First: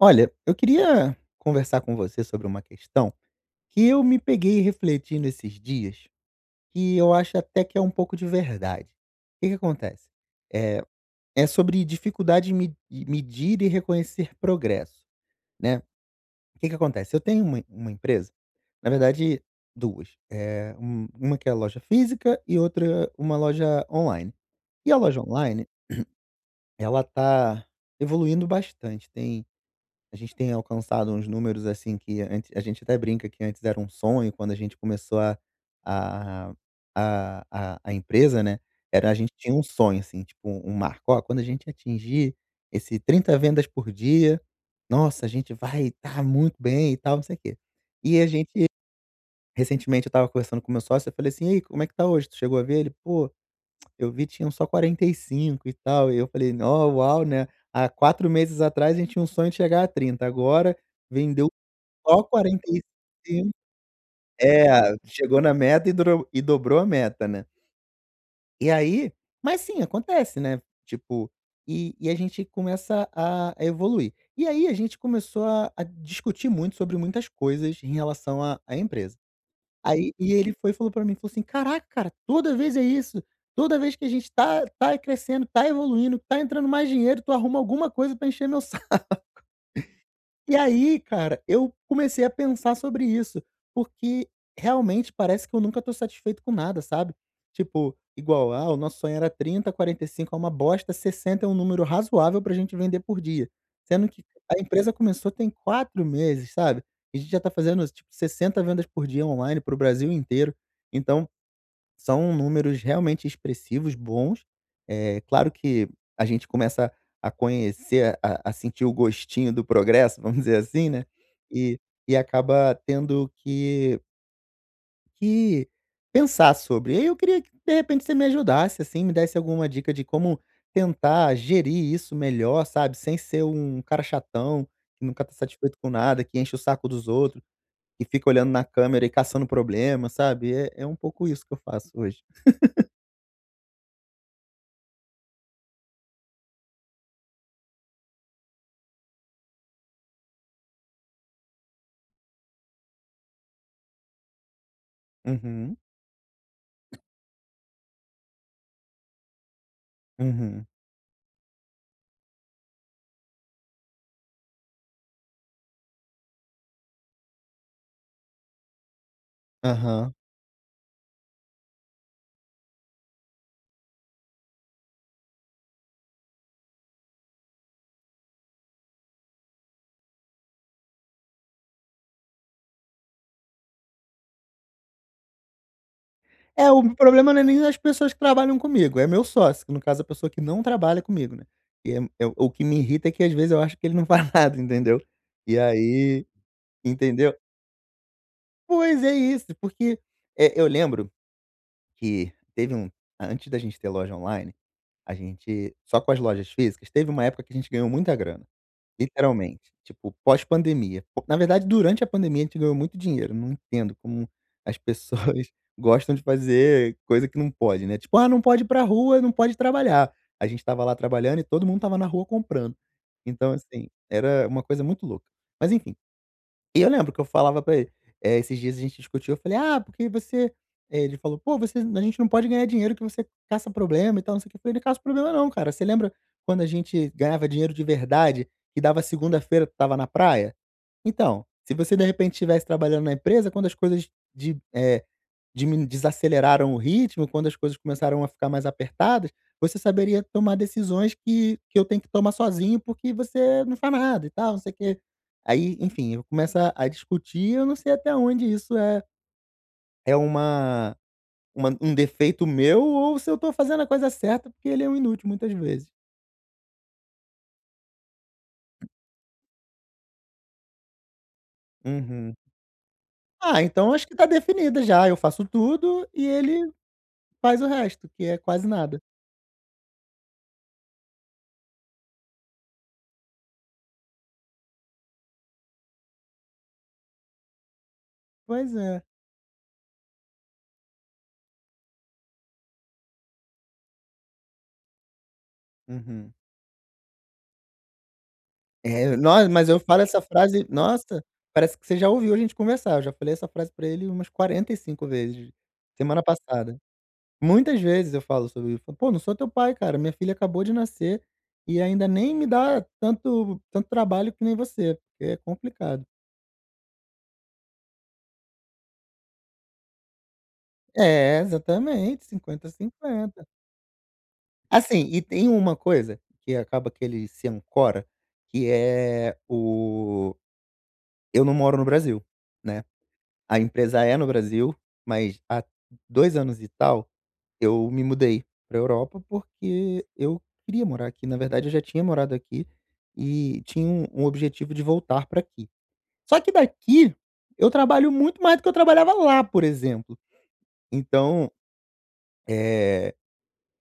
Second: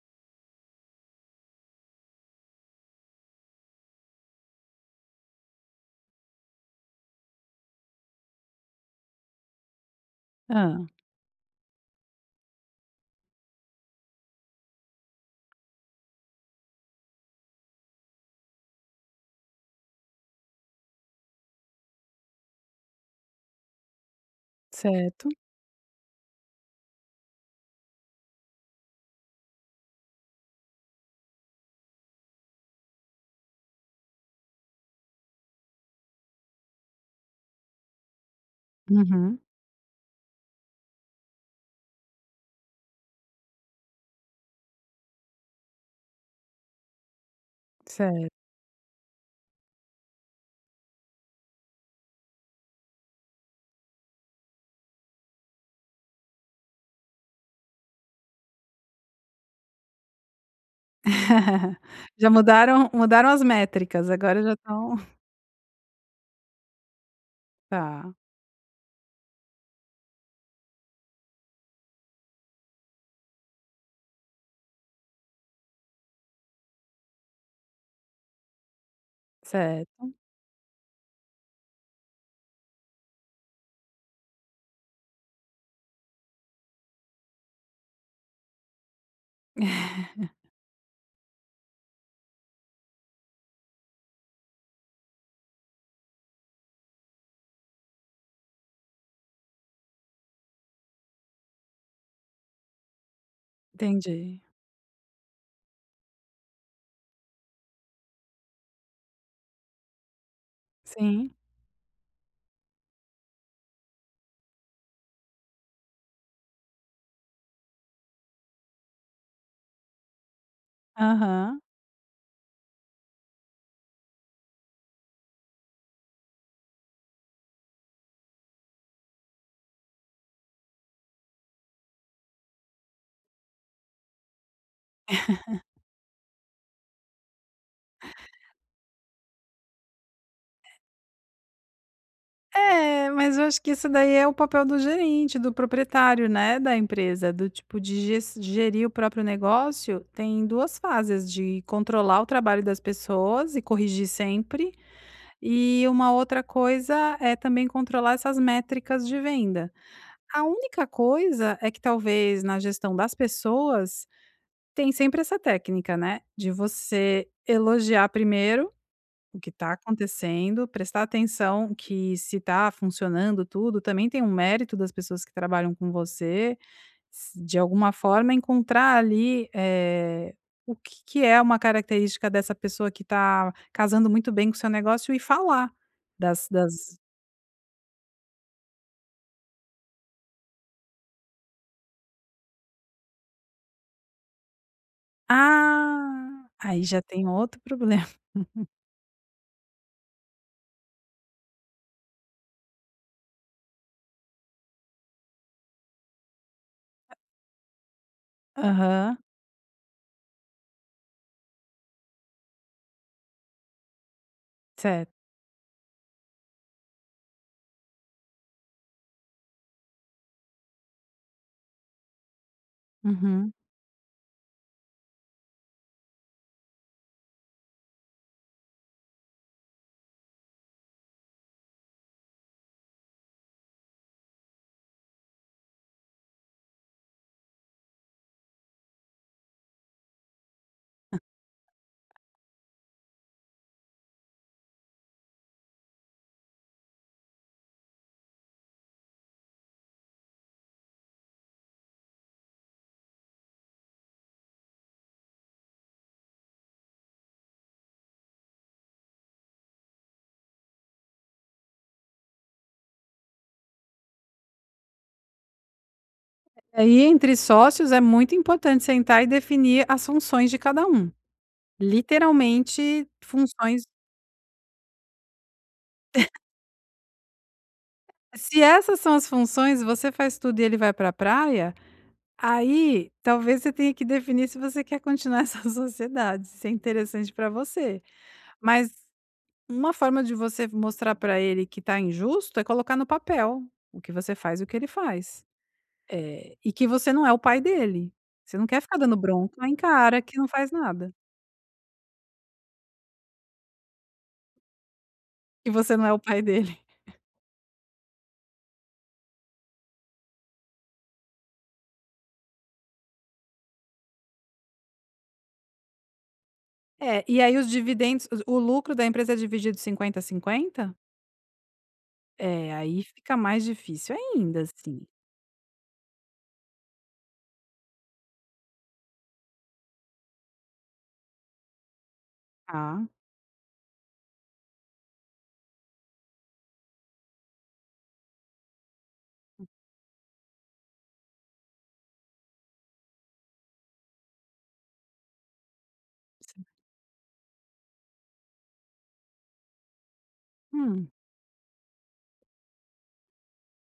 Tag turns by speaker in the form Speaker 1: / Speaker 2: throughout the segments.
Speaker 1: Olha, eu queria conversar com você sobre uma questão que eu me peguei refletindo esses dias, que eu acho até que é um pouco de verdade. O que que acontece? É,
Speaker 2: Ah,
Speaker 1: é sobre dificuldade em em medir e reconhecer progresso, né? O que que acontece? Eu tenho uma empresa, na verdade, duas. É, uma que é loja física e outra uma loja online. E a loja
Speaker 2: certo.
Speaker 1: online, ela tá evoluindo bastante. A gente tem alcançado uns números, assim, que antes a gente até brinca que antes era um sonho, quando a gente começou a a a empresa, né, era a gente
Speaker 2: Uhum.
Speaker 1: tinha um sonho, assim, tipo um marco: "Ó, quando a gente atingir esse 30 vendas por dia, nossa, a gente vai estar muito bem e tal, não sei o quê". E a
Speaker 2: Certo.
Speaker 1: gente recentemente eu estava conversando com o meu sócio, eu falei assim: "Ei, como é que tá hoje? Tu chegou a ver?" Ele: "Pô, eu vi, tinham só 45 e tal", e eu falei: "Nó, uau, né, há 4 meses atrás a gente tinha um sonho de chegar a 30 agora vendeu só
Speaker 2: Já mudaram
Speaker 1: 45".
Speaker 2: as métricas, agora já
Speaker 1: É,
Speaker 2: estão
Speaker 1: chegou na meta e dro e dobrou a meta, né.
Speaker 2: tá,
Speaker 1: E aí, mas sim, acontece, né, tipo, e a gente começa a evoluir. E aí a gente começou a discutir muito sobre muitas coisas em relação à empresa. Aí,
Speaker 2: certo.
Speaker 1: e ele foi e falou pra mim, falou assim: "Caraca, cara, toda vez é isso. Toda vez que a gente tá crescendo, tá evoluindo, tá entrando mais dinheiro, tu arruma alguma coisa pra encher meu". E aí, cara, eu comecei a pensar sobre isso, porque realmente parece que eu nunca tô satisfeito com nada, sabe? Tipo, igual, ah, o nosso sonho era 30, 45 é uma bosta, 60 é um número razoável pra gente vender por dia. Sendo que
Speaker 2: Entendi.
Speaker 1: a empresa começou tem 4 meses, sabe? E a gente já tá fazendo, tipo, 60 vendas por dia online pro Brasil inteiro. Então,
Speaker 2: Sim.
Speaker 1: são números realmente expressivos, bons. É claro que a gente começa a conhecer, a sentir o gostinho do progresso, vamos dizer assim, né,
Speaker 2: Aham.
Speaker 1: e e acaba tendo que pensar sobre. E aí eu queria que, de repente, você me ajudasse, assim, me desse alguma dica de como tentar gerir isso melhor, sabe, sem ser um cara chatão, que nunca tá satisfeito com nada, que enche o saco dos outros, que fica olhando na câmera e caçando problema, sabe. É é um pouco isso que eu faço hoje.
Speaker 2: É, mas eu acho que isso daí é o papel do gerente, do proprietário, né, da empresa, do tipo de ges gerir o próprio negócio, tem 2 fases, de controlar o trabalho das pessoas e corrigir sempre,
Speaker 1: Uhum.
Speaker 2: e uma outra coisa é também controlar essas métricas de venda. A
Speaker 1: Uhum.
Speaker 2: única coisa é que talvez na gestão das pessoas tem sempre essa técnica, né, de você elogiar primeiro o que está
Speaker 1: Aham.
Speaker 2: acontecendo, prestar atenção que se está funcionando tudo, também tem um mérito das pessoas que trabalham com você, s de alguma forma encontrar ali, o que que é uma característica dessa pessoa que está casando muito bem com o seu negócio e falar das
Speaker 1: É, o
Speaker 2: das
Speaker 1: problema não é nem as pessoas que trabalham comigo, é meu sócio, que no caso é a pessoa que não trabalha comigo, né. E é o que me irrita é que às vezes eu acho que ele não faz nada, entendeu. E aí,
Speaker 2: ah, aí já tem
Speaker 1: entendeu?
Speaker 2: outro problema.
Speaker 1: Pois é isso, porque, eu lembro que teve um, antes da gente ter loja online, a gente só com as lojas físicas, teve uma época que a gente ganhou muita grana.
Speaker 2: Aham.
Speaker 1: Literalmente, tipo, pós-pandemia. Po Na verdade, durante a pandemia a gente ganhou muito dinheiro, não entendo como as
Speaker 2: Certo.
Speaker 1: pessoas gostam de fazer coisa que não pode, né, tipo: "Ah, não pode ir pra rua, não pode trabalhar". A gente estava lá trabalhando e todo mundo estava na rua comprando.
Speaker 2: Uhum.
Speaker 1: Então, assim, era uma coisa muito louca. Mas enfim, e eu lembro que eu falava pra ele, esses dias a gente discutiu, eu falei: "Ah, porque você". É, ele falou: "Pô, você, a gente não pode ganhar dinheiro que você caça problema e tal, não sei o que Eu falei: "Não caço problema não, cara. Você lembra quando a gente ganhava dinheiro de verdade e dava segunda-feira, tu estava na praia? Então, se você de repente estivesse trabalhando na empresa, quando as coisas de, eh Dimin desaceleraram o ritmo, quando as coisas começaram a ficar mais apertadas, você saberia tomar decisões que eu tenho que tomar sozinho, porque você não faz nada e tal, não sei o quê". Aí, enfim, eu começo a discutir, eu não sei até onde isso é é uma um defeito meu ou se eu tô fazendo a coisa certa, porque ele é um inútil muitas vezes.
Speaker 2: Aí, entre sócios, é muito importante sentar e definir as funções de cada um.
Speaker 1: Uhum.
Speaker 2: Literalmente,
Speaker 1: Ah,
Speaker 2: funções
Speaker 1: então acho que tá definida já, eu faço tudo e ele faz o resto, que é
Speaker 2: se
Speaker 1: quase
Speaker 2: essas
Speaker 1: nada.
Speaker 2: são as funções, você faz tudo e ele vai para a praia, aí talvez você tenha que definir se você quer continuar essa sociedade, se é interessante para você.
Speaker 1: Pois
Speaker 2: Mas
Speaker 1: é.
Speaker 2: uma forma de você mostrar para ele que tá injusto é colocar no papel o que você faz e o que ele faz.
Speaker 1: Uhum.
Speaker 2: E que você não é o pai dele. Você não quer ficar dando
Speaker 1: É, nossa,
Speaker 2: bronca
Speaker 1: mas
Speaker 2: em
Speaker 1: eu falo
Speaker 2: cara
Speaker 1: essa
Speaker 2: que não
Speaker 1: frase,
Speaker 2: faz nada.
Speaker 1: nossa, parece que você já ouviu a gente conversar, eu já falei essa frase pra ele umas 45 vezes,
Speaker 2: Que você não é o
Speaker 1: semana
Speaker 2: pai dele.
Speaker 1: passada. Muitas vezes eu falo sobre isso: "Pô, não sou teu pai, cara, minha filha acabou de nascer, e ainda nem me dá tanto tanto trabalho que nem você, porque é complicado".
Speaker 2: É, e aí os dividendos o lucro da empresa é dividido 50 a 50?
Speaker 1: É, exatamente, 50
Speaker 2: É, aí fica
Speaker 1: cinquenta
Speaker 2: mais difícil ainda,
Speaker 1: Assim,
Speaker 2: assim.
Speaker 1: e tem uma coisa que acaba que ele se ancora, que é o eu não moro no Brasil, né.
Speaker 2: Tá.
Speaker 1: A empresa é no Brasil, mas há 2 anos e tal, eu me mudei para Europa, porque eu queria morar aqui. Na verdade, eu já tinha morado aqui e tinha um objetivo de voltar para aqui. Só que daqui eu trabalho muito mais do que eu trabalhava lá, por exemplo.
Speaker 2: Hum.
Speaker 1: Então, eh,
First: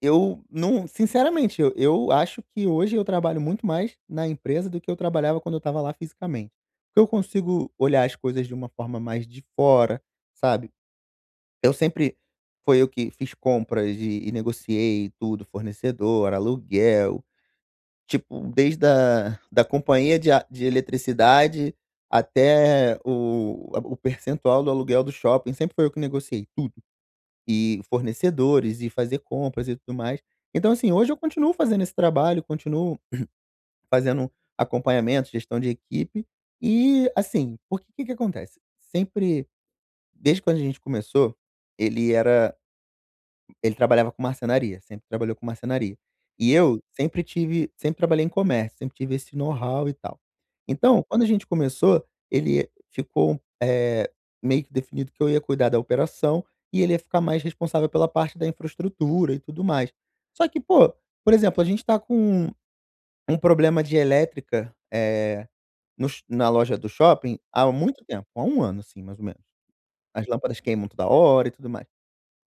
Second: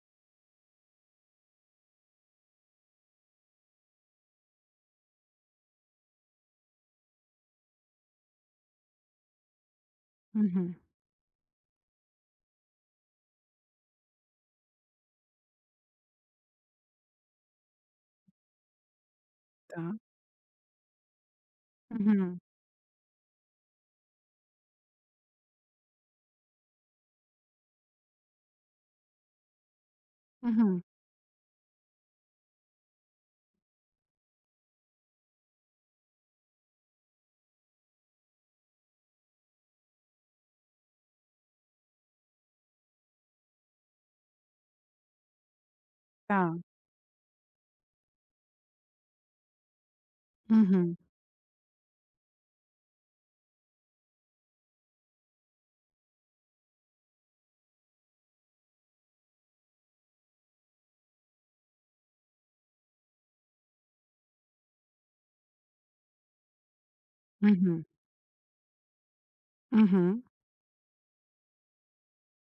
Speaker 1: eu não, sinceramente, eu acho que hoje eu trabalho muito mais na empresa do que eu trabalhava quando eu estava lá fisicamente. Porque eu consigo olhar as coisas de uma forma mais de fora, sabe?
Speaker 2: Uhum.
Speaker 1: Eu sempre foi eu que fiz compras e negociei tudo, fornecedor, aluguel, tipo, desde a da
Speaker 2: Tá.
Speaker 1: companhia de a de eletricidade
Speaker 2: Uhum.
Speaker 1: até o a o percentual do aluguel do shopping, sempre foi eu que negociei tudo. E fornecedores e fazer compras e tudo mais. Então,
Speaker 2: Uhum.
Speaker 1: assim, hoje eu continuo fazendo esse trabalho, continuo fazendo acompanhamento, gestão de equipe e, assim, porque que acontece? Sempre desde quando a gente começou, ele era, ele trabalhava com marcenaria, sempre trabalhou com marcenaria. E
Speaker 2: Tá.
Speaker 1: eu sempre tive, sempre trabalhei em comércio, sempre tive esse know-how e tal.
Speaker 2: Uhum.
Speaker 1: Então, quando a gente começou, ele ficou, meio que definido que eu ia cuidar da operação e ele ia ficar mais responsável pela parte da infraestrutura e tudo mais. Só que, pô, por exemplo, a gente tá com um problema de elétrica, no sh na loja do shopping há
Speaker 2: Uhum.
Speaker 1: muito tempo, há um ano, assim, mais ou menos.
Speaker 2: Uhum.
Speaker 1: As lâmpadas queimam toda hora e tudo mais.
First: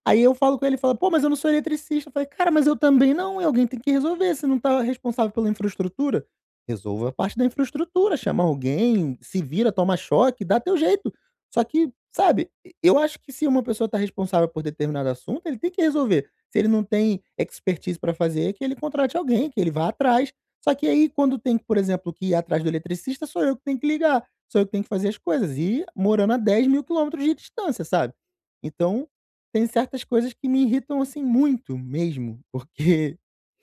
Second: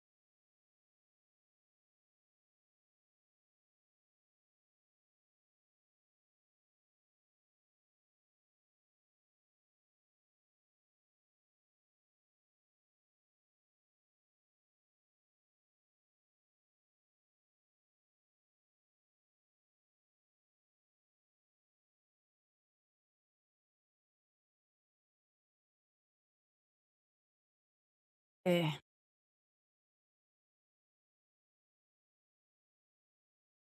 Speaker 1: Aí eu falo com ele, ele fala: "Pô, mas eu não sou eletricista". Eu falei: "Cara, mas eu também não, e alguém tem que resolver, você não tá responsável pela infraestrutura? Resolva a parte da infraestrutura, chama alguém, se vira, toma choque, dá teu jeito". Só que, sabe, eu acho que se uma pessoa tá responsável por determinado assunto, ele tem que resolver. Se ele não tem expertise para fazer, que ele contrate alguém, que ele vá atrás. Só que aí quando tem, por exemplo, que ir atrás do eletricista, sou eu que tenho que ligar, sou eu que tenho que fazer as coisas, e morando a 10.000 quilômetros de distância, sabe.
Speaker 2: É.
Speaker 1: Então tem certas coisas que me irritam, assim, muito mesmo, porque,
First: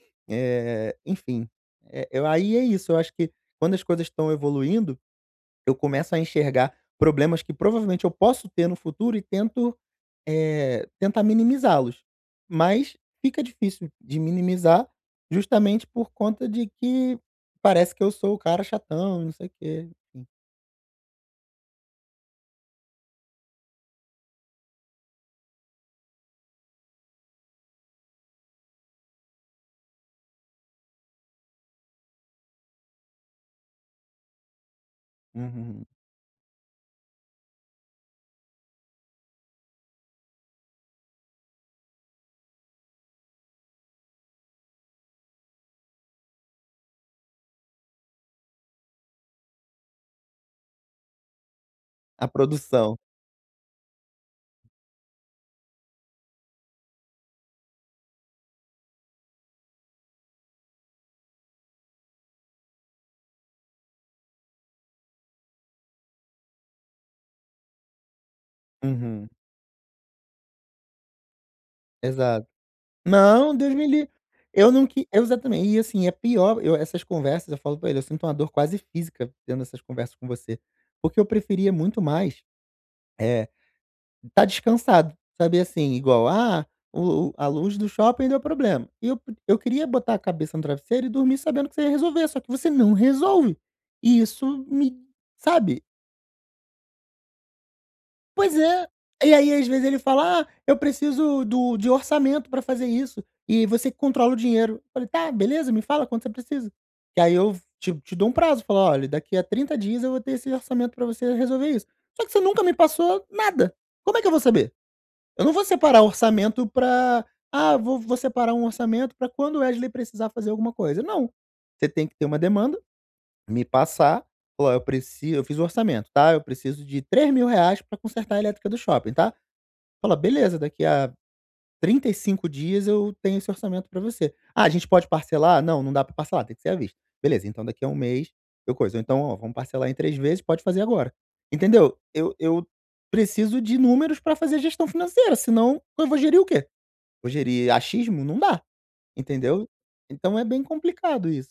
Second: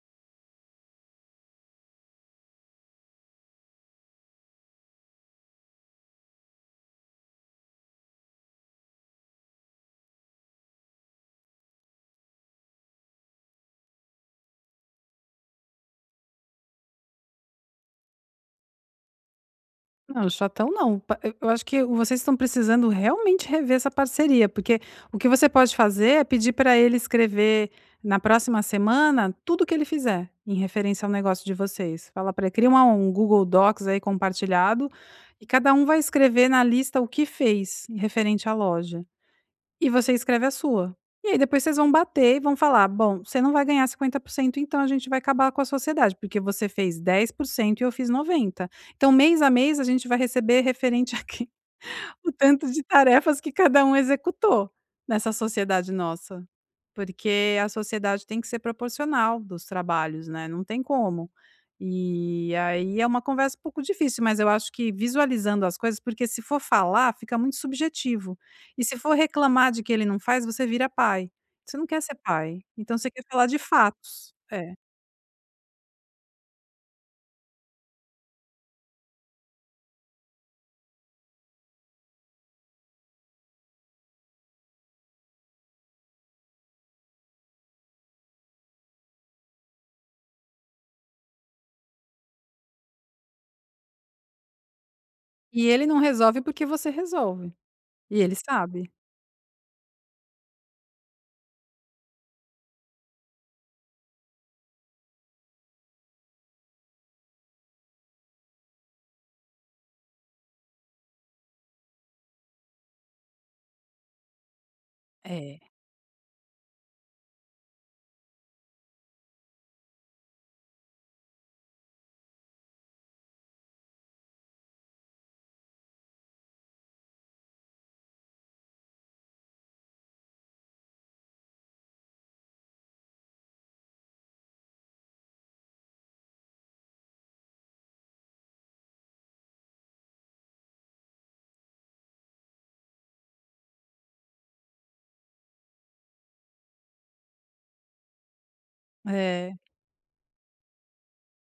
Speaker 1: eh, enfim, eu, aí é isso, eu acho que quando as coisas estão evoluindo, eu começo a enxergar problemas que provavelmente eu posso ter no futuro e tento, tentar minimizá-los. Mas fica difícil de minimizar, justamente por conta de que parece que eu sou o cara chatão, não sei o quê.
Speaker 2: Não, chatão não. Pa eu acho que vocês estão precisando realmente rever essa parceria, porque o que você pode fazer é pedir para ele escrever na próxima semana tudo que ele fizer em referência ao negócio de vocês. Fala para ele, cria uma um Google Docs aí compartilhado e cada um
Speaker 1: Uhum,
Speaker 2: vai escrever na lista o que fez em referente à loja. E você escreve a sua. E aí depois vocês vão bater e vão falar: "Bom, você não vai ganhar 50%, então a gente vai acabar com a sociedade, porque você fez 10% e eu fiz 90. Então mês a mês a gente vai receber referente a
Speaker 1: a
Speaker 2: o tanto de
Speaker 1: produção.
Speaker 2: tarefas que cada um executou nessa sociedade nossa. Porque a sociedade tem que ser proporcional dos trabalhos, né, não tem como. E aí é uma conversa um pouco difícil, mas eu acho que visualizando as coisas porque se for falar, fica muito subjetivo. E se for
Speaker 1: Uhum,
Speaker 2: reclamar de que ele não faz, você vira pai. Você não quer ser
Speaker 1: exato.
Speaker 2: pai, então você quer falar
Speaker 1: Não,
Speaker 2: de
Speaker 1: Deus me livre.
Speaker 2: fatos.
Speaker 1: Eu
Speaker 2: É.
Speaker 1: não que, exatamente, e assim, é pior, eu essas conversas, eu falo pra ele, eu sinto uma dor quase física tendo essas conversas com você, porque eu preferia muito mais, eh tá descansado, sabe, assim, igual, ah, o a luz do shopping deu problema. E eu queria botar a cabeça no travesseiro e dormir sabendo que você ia resolver, só que você não resolve. E isso me,
Speaker 2: E
Speaker 1: sabe?
Speaker 2: ele não resolve porque você resolve. E ele
Speaker 1: Pois é.
Speaker 2: sabe.
Speaker 1: E aí, às vezes, ele fala: "Ah, eu preciso do de orçamento pra fazer isso, e você que controla o dinheiro". Eu falei: "Tá, beleza, me fala quanto você precisa". Que aí eu te dou um prazo, falo: "Olha, daqui a 30 dias eu vou ter esse orçamento pra você resolver isso". Só que você nunca me passou nada. Como é que eu vou saber? Eu não
Speaker 2: É,
Speaker 1: vou separar orçamento para, "Ah, vou separar um orçamento para quando o Wesley precisar fazer alguma coisa", não. Você tem que ter uma demanda, me passar, falar: "Eu preciso, eu fiz o orçamento, tá, eu preciso de 3.000 reais para consertar a elétrica do shopping, tá". Fala: "Beleza, daqui a 35 dias eu tenho esse orçamento para você". "Ah, a gente pode parcelar?" "Não, não dá para parcelar, tem que ser à vista." "Beleza, então daqui a um mês eu coiso." Ou então: "Ó, vamos parcelar em 3 vezes, pode fazer agora." Entendeu? Eu preciso de números para fazer gestão financeira, senão eu vou gerir o quê? Vou gerir achismo? Não dá,
Speaker 2: é.
Speaker 1: entendeu? Então é bem complicado isso.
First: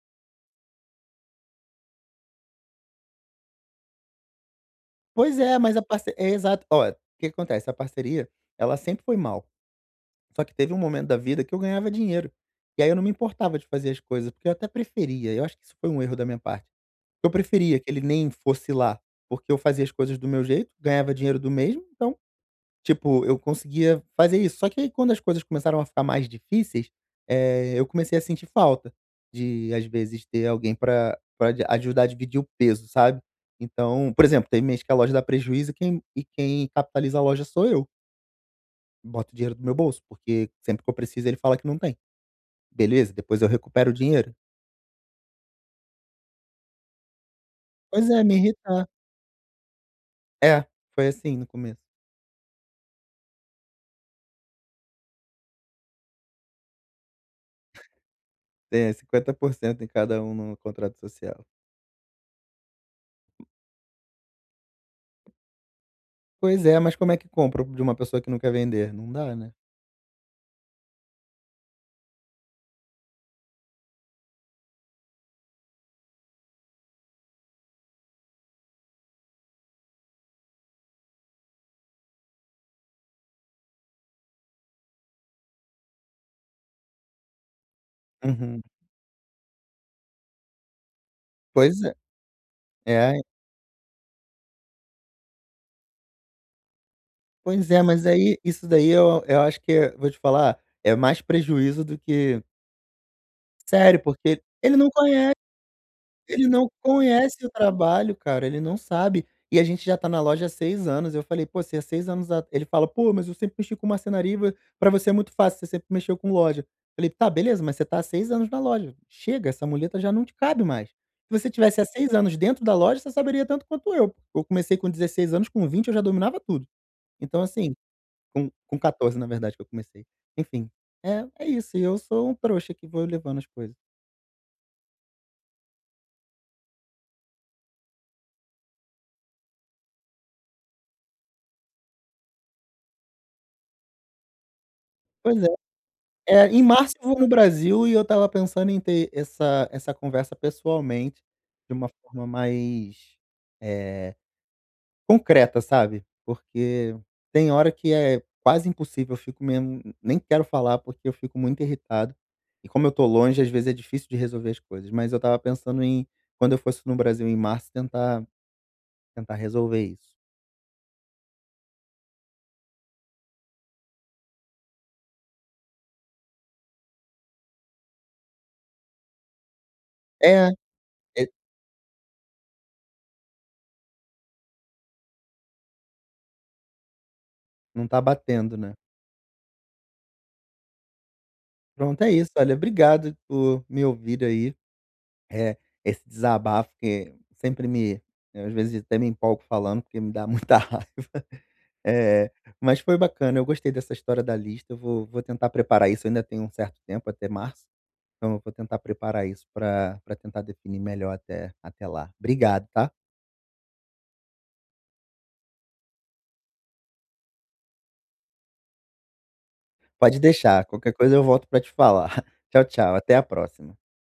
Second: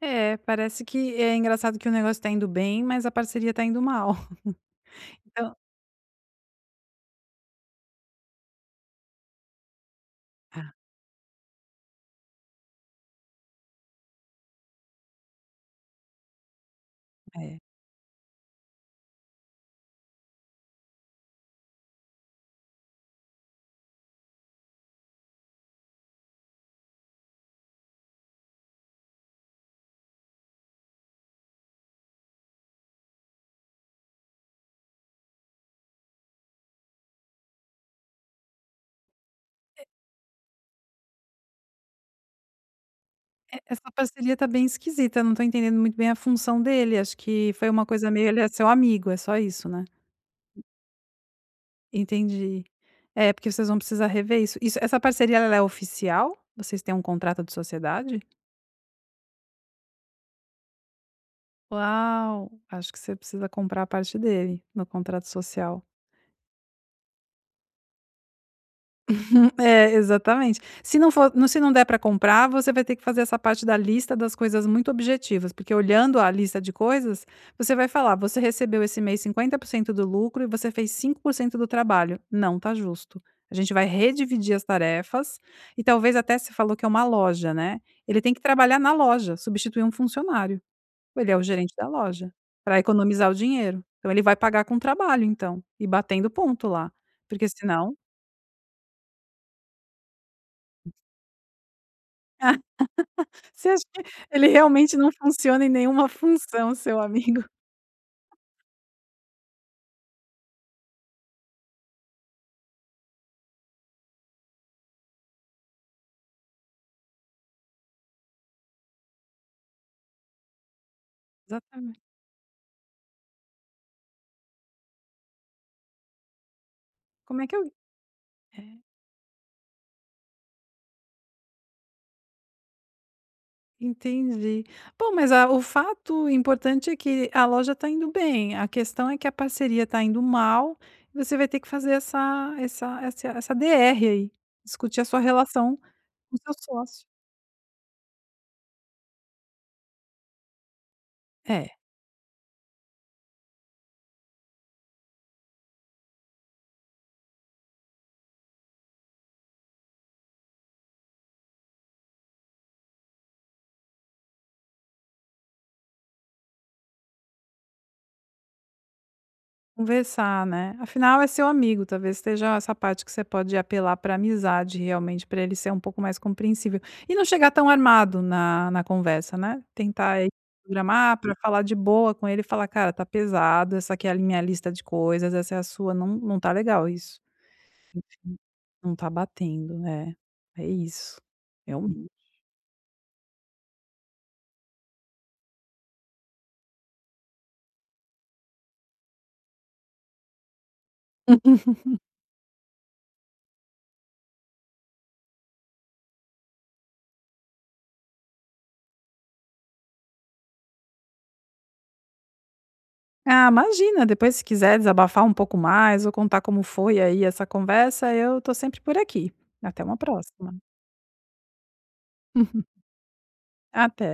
Speaker 2: É, parece que é engraçado que o negócio tá indo bem, mas a parceria tá indo mal.
Speaker 1: Pois
Speaker 2: Então
Speaker 1: é, mas a parceria é, exato. Ó, o que acontece, a parceria, ela sempre foi mal. Só que
Speaker 2: Ah,
Speaker 1: teve um momento da vida que eu ganhava dinheiro. E aí eu não me importava de fazer as coisas, porque eu até preferia, eu acho que isso foi um erro da minha parte. Eu
Speaker 2: é. E
Speaker 1: preferia que ele nem fosse lá, porque eu fazia as coisas do meu jeito, ganhava dinheiro do mesmo, então, tipo, eu conseguia fazer isso. Só que aí quando as coisas começaram a ficar mais difíceis, eu comecei a sentir falta de, às vezes, ter alguém pra de ajudar a dividir o peso, sabe. Então, por exemplo, tem mês que a loja dá prejuízo e quem capitaliza a loja sou eu, boto dinheiro do meu bolso, porque sempre que eu preciso ele fala que não tem. Beleza, depois eu
Speaker 2: essa
Speaker 1: recupero o dinheiro.
Speaker 2: parceria tá bem esquisita, eu não tô entendendo muito bem a função dele, acho que foi uma
Speaker 1: Pois
Speaker 2: coisa
Speaker 1: é,
Speaker 2: meio
Speaker 1: me
Speaker 2: ele é seu
Speaker 1: irritar.
Speaker 2: amigo, é só isso, né.
Speaker 1: É, foi assim no começo.
Speaker 2: Entendi. É, porque vocês vão precisar rever isso. Isso essa parceria ela é oficial? Vocês têm um contrato de sociedade?
Speaker 1: É, 50% em cada um no contrato social.
Speaker 2: Uau, acho que você precisa comprar a parte dele no contrato social.
Speaker 1: Pois é, mas como é que compra de uma pessoa que não quer vender? Não dá, né.
Speaker 2: É, exatamente. Se não for não- se não der para comprar, você vai ter que fazer essa parte da lista das coisas muito objetivas, porque olhando a lista de coisas, você vai falar: "Você recebeu esse mês 50% do lucro e você fez 5% do trabalho". Não tá justo. A gente vai redividir as tarefas e talvez até se falou que é uma loja, né, ele tem que
Speaker 1: Uhum.
Speaker 2: trabalhar na loja, substituir um funcionário. Ele é o gerente
Speaker 1: Pois
Speaker 2: da
Speaker 1: é.
Speaker 2: loja, para
Speaker 1: É,
Speaker 2: economizar o dinheiro. Então ele vai pagar com trabalho então, e batendo ponto lá, porque
Speaker 1: pois é,
Speaker 2: senão
Speaker 1: mas aí isso daí eu acho que, vou te falar, é mais prejuízo do que
Speaker 2: Você acha
Speaker 1: sério,
Speaker 2: que
Speaker 1: porque
Speaker 2: ele
Speaker 1: ele não
Speaker 2: realmente não
Speaker 1: conhece.
Speaker 2: funciona em nenhuma
Speaker 1: Ele não
Speaker 2: função, seu amigo?
Speaker 1: conhece o trabalho, cara, ele não sabe. E a gente já tá na loja há 6 anos. Eu falei: "Pô, se há 6 anos a", ele fala: "Pô, mas eu sempre mexi com marcenaria e vo pra você é muito fácil, você sempre mexeu com loja". Eu falei: "Tá, beleza, mas você tá há 6 anos na loja. Chega, essa muleta já não te cabe mais. Se você tivesse há
Speaker 2: Exatamente.
Speaker 1: 6 anos dentro da loja, você saberia tanto quanto eu. Eu comecei com 16 anos, com 20, eu já dominava tudo".
Speaker 2: Como
Speaker 1: Então
Speaker 2: é que eu
Speaker 1: assim, com
Speaker 2: é,
Speaker 1: com 14 na verdade que eu comecei. Enfim, é isso, e eu sou um trouxa que vou levando as coisas.
Speaker 2: entendi. Bom, mas a o fato importante é que a loja está indo bem, a questão é que a parceria está indo mal, e você vai ter que fazer essa essa DR aí, discutir a sua
Speaker 1: Pois é.
Speaker 2: relação com o
Speaker 1: É,
Speaker 2: seu
Speaker 1: em março
Speaker 2: sócio.
Speaker 1: eu vou no Brasil e eu tava pensando em ter essa conversa pessoalmente, de
Speaker 2: É.
Speaker 1: uma forma mais, eh, concreta, sabe. Porque tem hora que é quase impossível, eu fico mesmo nem quero falar, porque eu fico muito irritado. E como eu tô longe, às vezes é difícil de resolver as coisas, mas eu tava pensando em, quando eu fosse no Brasil em março, tentar resolver isso.
Speaker 2: Conversar, né. Afinal, é seu amigo, talvez esteja essa parte que você pode apelar para amizade realmente, para ele ser um pouco mais compreensível. E não chegar tão armado na conversa, né. Tentar aí
Speaker 1: É,
Speaker 2: programar
Speaker 1: e
Speaker 2: para falar de boa com ele e falar: "Cara, tá pesado, essa aqui é a minha lista de coisas, essa é a sua, não tá legal isso.
Speaker 1: não tá batendo, né.
Speaker 2: Não tá batendo". Né? é isso.
Speaker 1: Pronto,
Speaker 2: Realmente.
Speaker 1: é isso. Olha, obrigado por me ouvir aí. É, esse desabafo que sempre me às vezes até me empolgo falando, porque me dá muita raiva. Eh, mas foi bacana, eu gostei dessa história da lista, eu vou tentar preparar isso, eu ainda tenho um certo tempo, até março, então eu vou tentar preparar isso para pra tentar definir melhor até lá. Obrigado, tá?
Speaker 2: Ah, imagina, depois se quiser desabafar um pouco mais ou contar como foi aí essa conversa, eu tô sempre por aqui. Até uma
Speaker 1: Pode
Speaker 2: próxima.
Speaker 1: deixar, qualquer coisa eu volto para te falar. Tchau, tchau, até a próxima.
Speaker 2: Até.